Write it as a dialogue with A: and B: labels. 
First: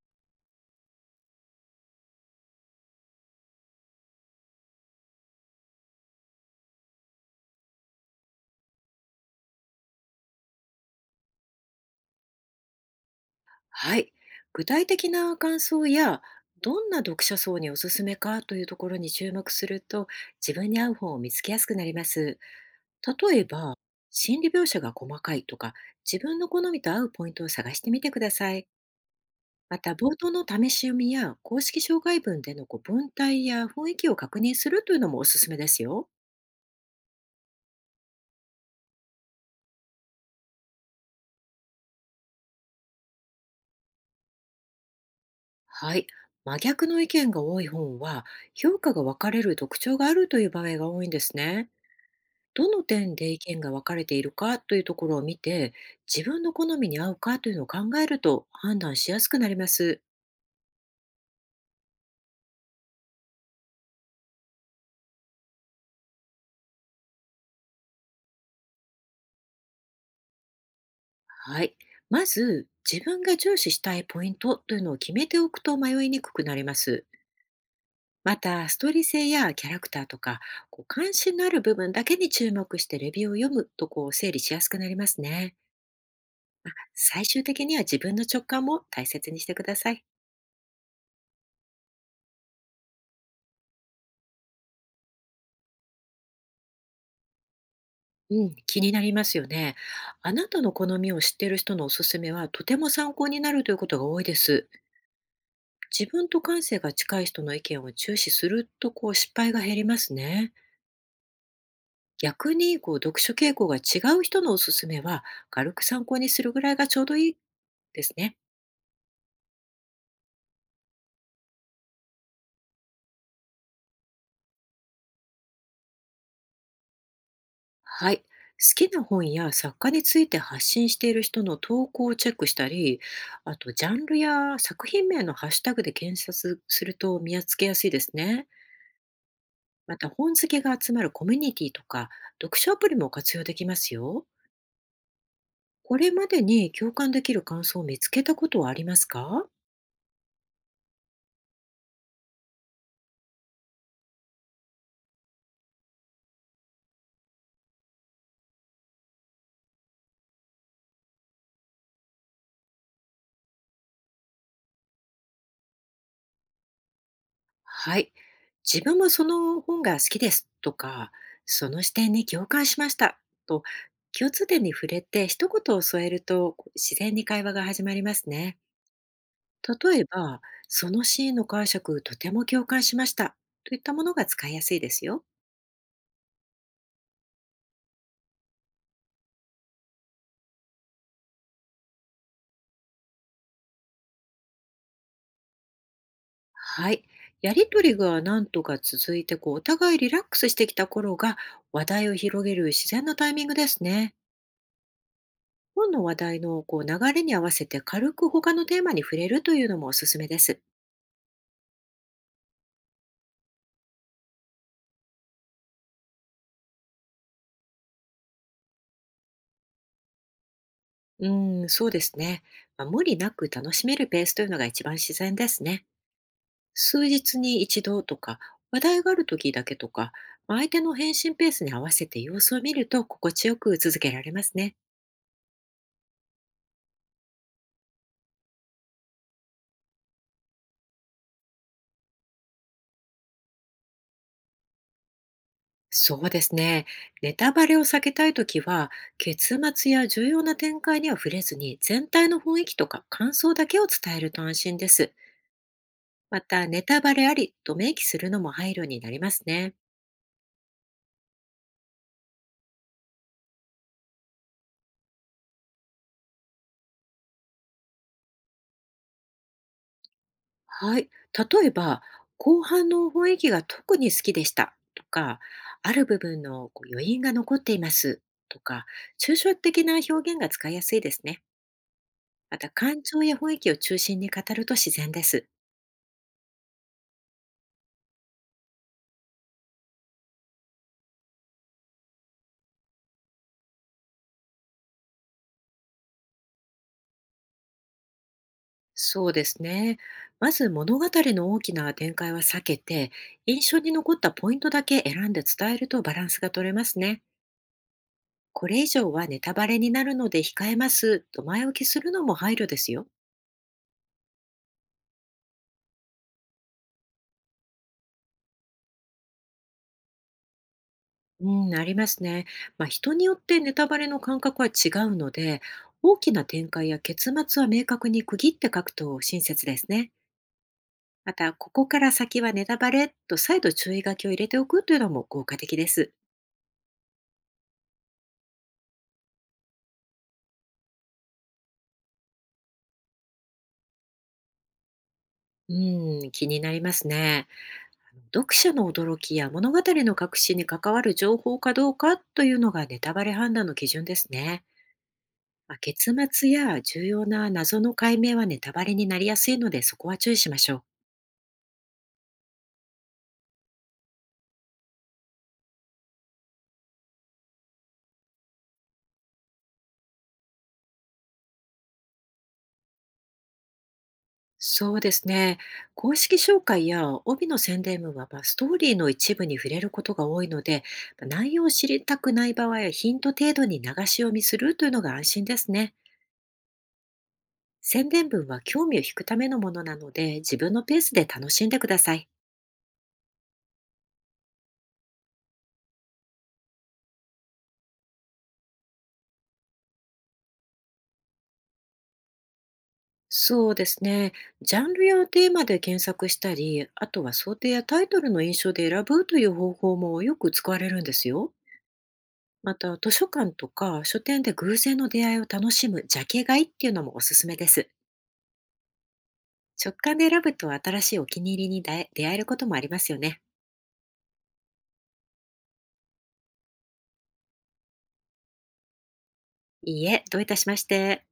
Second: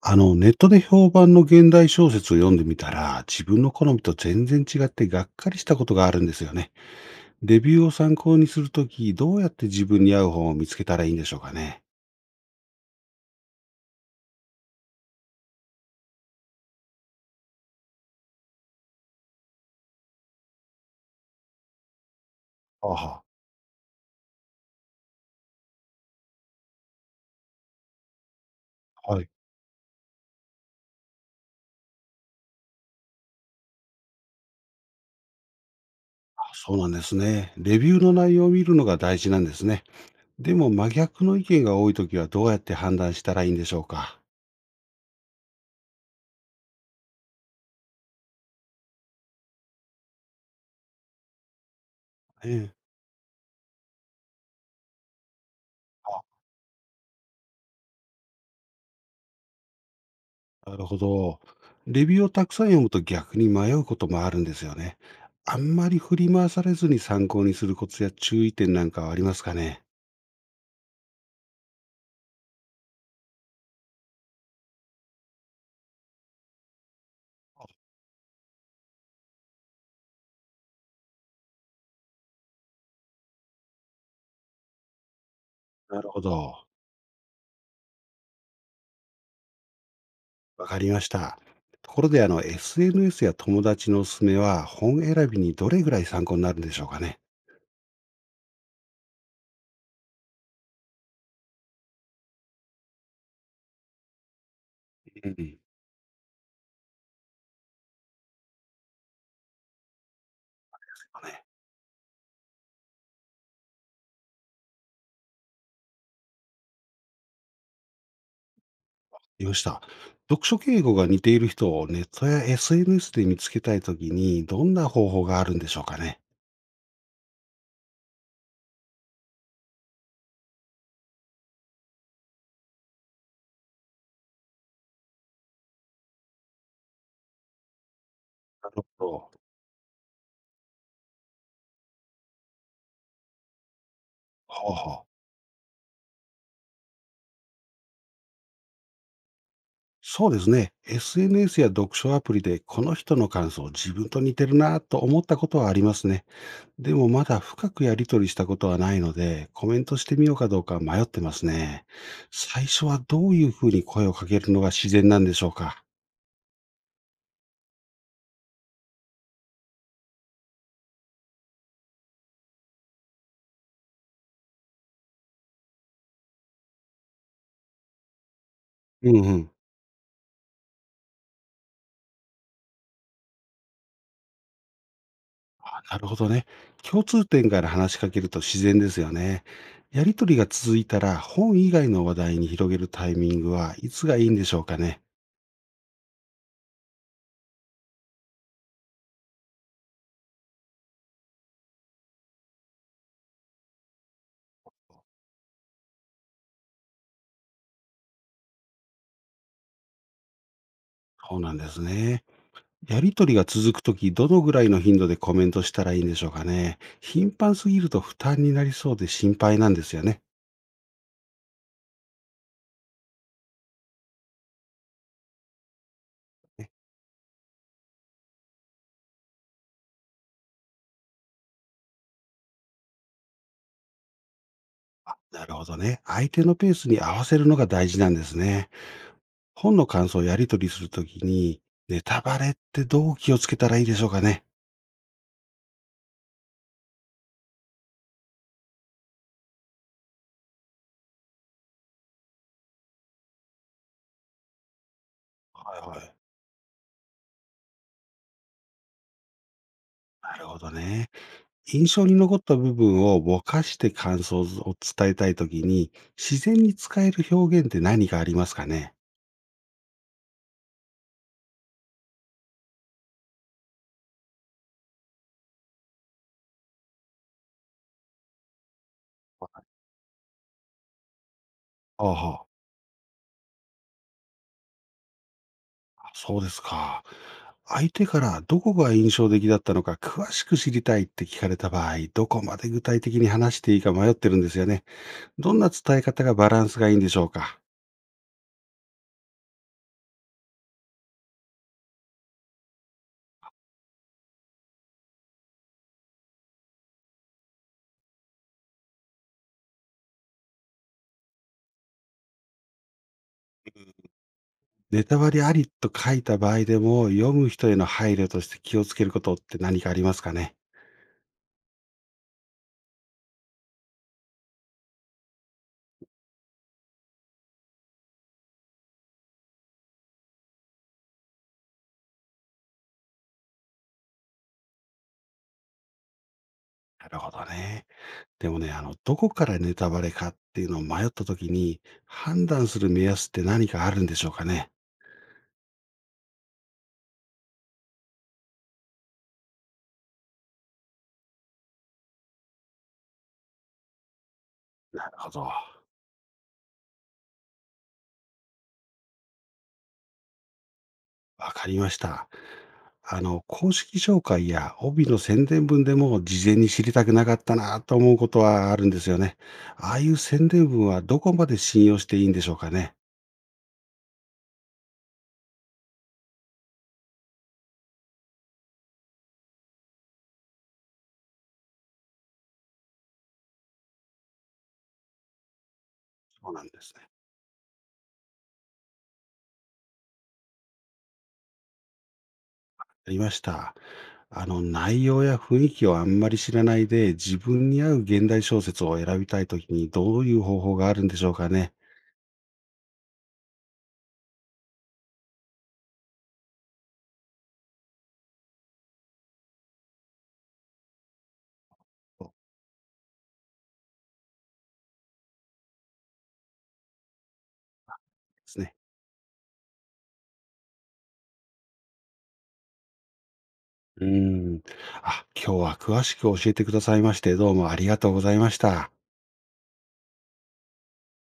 A: ネットで評判の現代小説を読んでみたら、自分の好みと全然違ってがっかりしたことがあるんですよね。レビューを参考にするとき、どうやって自分に合う本を見つけたらいいんでしょうかね。
B: はい。具体的な感想や、どんな読者層におすすめかというところに注目すると、自分に合う本を見つけやすくなります。
A: あは、
B: 例えば、心理描写が細かいとか、自分の好みと合うポイントを探してみてください。
A: はい。
B: また、冒頭の試し読みや公式紹介文での文体や雰囲気を確認するというのもおすすめですよ。
A: あ、そうなんですね。レビューの内容を見るのが大事なんですね。でも、真逆の意見が多いときはどうやって判断したらいいんでしょうか。
B: はい。真逆の意見が多い本は、評価が分かれる特徴があるという場合が多いんですね。ど
A: ええ、
B: の点で意見が分かれているかというところを見て、自分の好みに合うかというのを考えると判断しやすくなります。
A: なるほど。レビューをたくさん読むと逆に迷うこともあるんですよね。あんまり振り回されずに参考にするコツや注意点なんかはありますかね。
B: はい。まず、自分が重視したいポイントというのを決めておくと迷いにくくなります。また、ストーリー性やキャラクターとか、関心のある部分だけに注目してレビューを読むと整理しやすくなりますね。
A: なるほど。
B: 最終的には自分の直感も大切にしてください。
A: わかりました。ところで、SNS や友達のおすすめは本選びにどれぐらい参考になるんでしょうかね。
B: うん、気になりますよね。あなたの好みを知っている人のおすすめはとても参考になるということが多いです。
A: うん。ね、
B: 自分と感性が近い人の意見を注視すると失敗が減りますね。逆に読書傾向が違う人のおすすめは軽く参考にするぐらいがちょうどいいですね。
A: いました。読書敬語が似ている人をネットや SNS で見つけたいときにどんな方法があるんでしょうかね。
B: はい。好きな本や作家について発信している人の投稿をチェックしたり、あとジャンルや作品名のハッシュタグで検索すると見つけやすいですね。
A: なるほど。
B: また、本好きが集まるコミュニティとか読書アプリも活用できますよ。
A: ほうほう。
B: これまでに共感できる感想を見つけたことはありますか？
A: そうですね。SNS や読書アプリでこの人の感想自分と似てるなぁと思ったことはありますね。でもまだ深くやり取りしたことはないので、コメントしてみようかどうか迷ってますね。最初はどういうふうに声をかけるのが自然なんでしょうか？
B: はい。自分もその本が好きですとか、その視点に共感しましたと、共通点に触れて一言を添えると自然に会話が始まりますね。
A: うんうん。
B: 例えば、そのシーンの解釈とても共感しましたといったものが使いやすいですよ。
A: あ、なるほどね。共通点から話しかけると自然ですよね。やりとりが続いたら本以外の話題に広げるタイミングはいつがいいんでしょうかね。
B: はい。やりとりが何とか続いて、お互いリラックスしてきた頃が、話題を広げる自然なタイミングですね。本の話題の流れに合わせて軽く他のテーマに触れるというのもおすすめです。
A: そうなんですね。やりとりが続くとき、どのぐらいの頻度でコメントしたらいいんでしょうかね。頻繁すぎると負担になりそうで心配なんですよね。
B: うん、そうですね。まあ、無理なく楽しめるペースというのが一番自然ですね。数日に一度とか、話題がある時だけとか、まあ相手の返信ペースに合わせて様子を見ると心地よく続けられますね。
A: なるほどね。相手のペースに合わせるのが大事なんですね。本の感想をやり取りするときに、ネタバレってどう気をつけたらいいでしょうかね。
B: そうですね。ネタバレを避けたいときは、結末や重要な展開には触れずに、全体の雰囲気とか感想だけを伝えると安心です。
A: はいはい。
B: また、ネタバレありと明記するのも配慮になりますね。
A: なるほどね。印象に残った部分をぼかして感想を伝えたいときに、自然に使える表現って何かありますかね。
B: はい。例えば、後半の雰囲気が特に好きでしたとか、ある部分の余韻が残っていますとか、抽
A: は
B: 象
A: い、
B: 的な表現が使いやすいですね。
A: ああはあ、
B: また、感情や雰囲気を中心に語ると自然です。
A: そうですか。相手からどこが印象的だったのか詳しく知りたいって聞かれた場合、どこまで具体的に話していいか迷ってるんですよね。どんな伝え方がバランスがいいんでしょうか。
B: そうですね。まず、物語の大きな展開は避けて、印象に残ったポイントだけ選んで伝えるとバランスが取れますね。これ以上はネタバレになるので控えますと前置きするのも配慮ですよ。
A: ネタバレありと書いた場合でも、読む人への配慮として気をつけることって何かありますかね。
B: うん、ありますね。まあ、人によってネタバレの感覚は違うので、大きな展開や結末は明確に区切って書くと親切ですね。また、ここから先はネタバレと再度注意書きを入れておくというのも効果的です。
A: なるほどね。でもね、どこからネタバレかっていうのを迷った時に、判断する目安って何かあるんでしょうかね。
B: うん、気になりますね。読者の驚きや物語の核心に関わる情報かどうかというのがネタバレ判断の基準ですね。
A: なるほど。
B: まあ、結末や重要な謎の解明はネタバレになりやすいので、そこは注意しましょう。
A: わかりました。公式紹介や帯の宣伝文でも事前に知りたくなかったなと思うことはあるんですよね。ああいう宣伝文はどこまで信用していいんでしょうかね。
B: そうですね。公式紹介や帯の宣伝文は、まあ、ストーリーの一部に触れることが多いので、まあ内容を知りたくない場合はヒント程度に流し読みするというのが安心ですね。
A: そうなんですね。
B: 宣伝文は興味を引くためのものなので、自分のペースで楽しんでください。
A: ありました。内容や雰囲気をあんまり知らないで自分に合う現代小説を選びたいときにどういう方法があるんでしょうかね。
B: そうですね。ジャンルやテーマで検索したり、あとは想定やタイトルの印象で選ぶという方法もよく使われるんですよ。
A: そう
B: また、図書館とか書店で偶然の出会いを楽しむジャケ買いっていうのもおすすめです。
A: ですね。
B: 直感で選ぶと新しいお気に入りに出会えることもありますよね。
A: うーん。あ、今日は詳しく教えてくださいまして、どうもありがとうございました。
B: いいえ、どういたしまして。